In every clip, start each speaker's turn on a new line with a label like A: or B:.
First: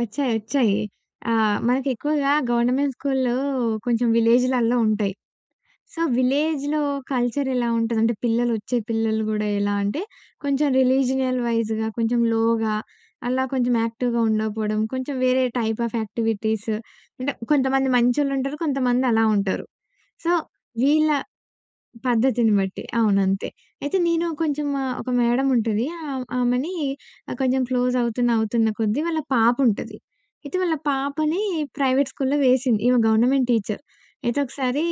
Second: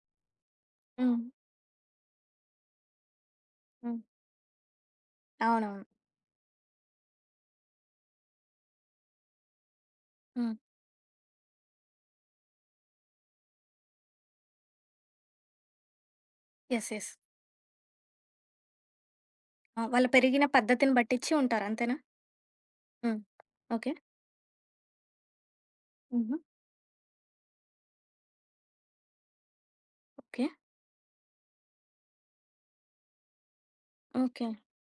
A: ఒచ్చాయి. ఒచ్చాయి.
B: హ్మ్.
A: ఆహ్, మనకి ఎక్కువగా గవర్నమెంట్ స్కూల్‌లో
B: హ్మ్.
A: కొంచెం విలేజ్‌లల్లో ఉంటాయి.
B: అవునవును.
A: సో విలేజ్‌లో కల్చర్ ఎలా ఉంటదంటే, పిల్లలొచ్చే పిల్లలు గూడా ఎలా అంటే
B: హ్మ్.
A: కొంచెం రిలీజినల్ వైజ్‌గా కొంచెం లోగా అలా కొంచెం యాక్టివ్‌గా ఉండకపోవడం, కొంచెం వేరే type of activities,
B: yes. Yes.
A: అంటే కొంతమంది మంచోళ్ళుంటారు, కొంతమందలా ఉంటారు.
B: ఆ! వాళ్ళు
A: సో,
B: పెరిగిన పద్ధతిని
A: వీళ్ళ
B: బట్టిచ్చి ఉంటారు అంతేనా?
A: పద్ధతిని బట్టి.
B: హ్మ్.
A: అవును. అంతే.
B: ఓకే.
A: అయితే నేను కొంచెం ఒక మేడముంటది ఆహ్,
B: హుహు.
A: ఆమెనీ, ఆహ్, కొంచెం క్లోజవుతున్న, అవుతున్న కొద్దీ వాళ్ళ పాపుంటది.
B: ఓకే.
A: అయితే వాళ్ళ పాపని ప్రైవేట్ స్కూల్‌లో వేసింది. ఈమె గవర్నమెంట్ టీచర్. అయితే
B: ఓకే.
A: ఒకసారి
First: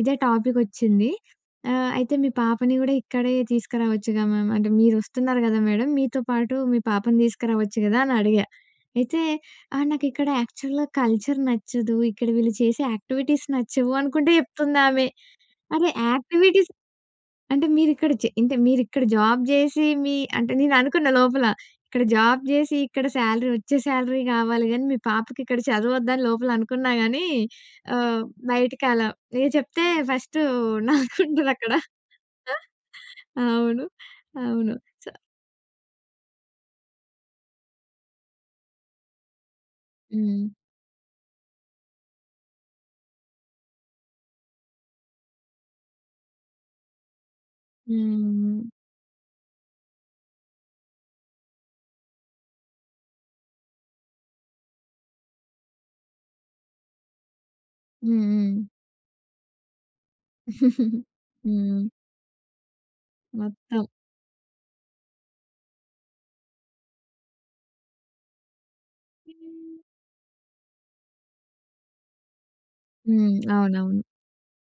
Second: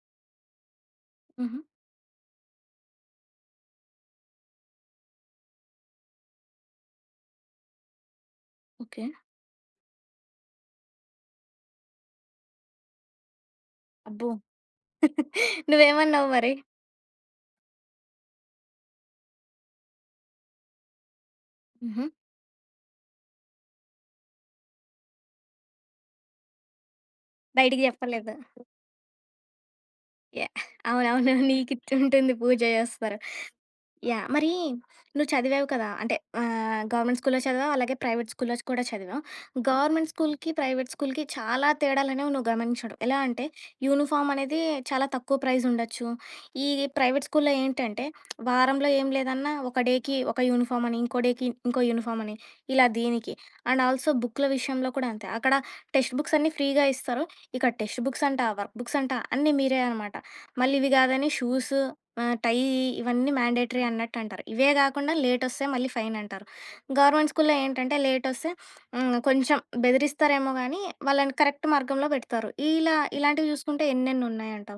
A: ఇదే టాపికొచ్చింది.
B: హుహు.
A: ఆహ్, అయితే మీ పాపని కూడా ఇక్కడే తీసుకురావచ్చుగా మ్యామ్ అంటే, మీరొస్తున్నారు కదా! మేడం మీతో పాటు మీ పాపను తీసుకురావచ్చు కదా! అని అడిగా.
B: ఓకే.
A: అయితే ఆహ్, నాకిక్కడ యాక్చువల్‌గా కల్చర్ నచ్చదు. ఇక్కడ వీళ్ళు చేసే యాక్టివిటీస్ నచ్చవు అనుకుంట
B: అబ్బో!
A: చెప్తుందామె. అరే!
B: నువ్వేమన్నావ్ మరి?
A: యాక్టివిటీస్ అంటే మీరిక్కడ జే అంటే మీరిక్కడ జాబ్ జేసి, మీ అంటే నేననుకున్న లోపల
B: హుహు.
A: ఇక్కడ జాబ్ జేసి ఇక్కడ సాలరీ వచ్చే సాలరీ కావాలి గాని, మీ పాపకి ఇక్కడ చదువొద్దా? అని లోపల అనుకున్నా గానీ,
B: బయటికి
A: ఆహ్,
B: చెప్పలేదు.
A: బయటకి అలా ఎ చెప్తే ఫస్ట్
B: యాహ్! అవునవును.
A: నాకుంటదక్కడ
B: నీకిచుంటుంది పూజ చేస్తారు.
A: అవును.
B: యాహ్! మరి
A: అవును. చ
B: నువ్వు చదివావు కదా! అంటే ఆహ్, గవర్నమెంట్ స్కూల్‌లో‌ చదివావు, అలాగే ప్రైవేట్ స్కూల్‌లో కూడా చదివావు. గవర్నమెంట్ స్కూల్‌కి,
A: హ్మ్.
B: ప్రైవేట్ స్కూల్‌కి చాలా తేడాలనేవి నువ్వు గమనించడం ఎలా అంటే యూనిఫామ్ అనేది చాలా తక్కువ ప్రైజ్ ఉండొచ్చు. ఈ ప్రైవేట్ స్కూల్‌లో ఏంటంటే,
A: హ్మ్.
B: వారంలో ఏం లేదన్నా ఒక డేకి ఒక యూనిఫామని, ఇంకో డేకి ఇంకో యూనిఫామని, ఇలా దీనికి అండ్ ఆల్సో బుక్కుల విషయంలో కూడా అంతే అక్కడ టెక్స్ట్ బుక్స్ అన్నీ ఫ్రీగా ఇస్తారు. ఇక్కడ టెక్స్ట్
A: హ్మ్.
B: బుక్స్ అంట,
A: హ్మ్.
B: వర్క్ బుక్స్ అంటా అన్నీ మీరే అనమాట. మళ్ళీ ఇవి కాదని షూసు,
A: హ్మ్.
B: ఆహ్, టైయ్యీ ఇవన్నీ మ్యాండేటరీ
A: మొత్తం.
B: అన్నట్టంటారు. ఇవే గాకుండా లేటొస్తే మళ్ళీ ఫైనంటారు. గవర్నమెంట్ స్కూల్‌లో ఏంటంటే లేటొస్తే హ్మ్. కొంచెం బెదిరిస్తారేమో గానీ వాళ్ళని కరెక్ట్ మార్గంలో పెడతారు. ఇలా
A: హ్మ్.
B: ఇలాంటివి చూసుకుంటే
A: అవునవును.
B: ఎన్నెన్నున్నాయంటావు.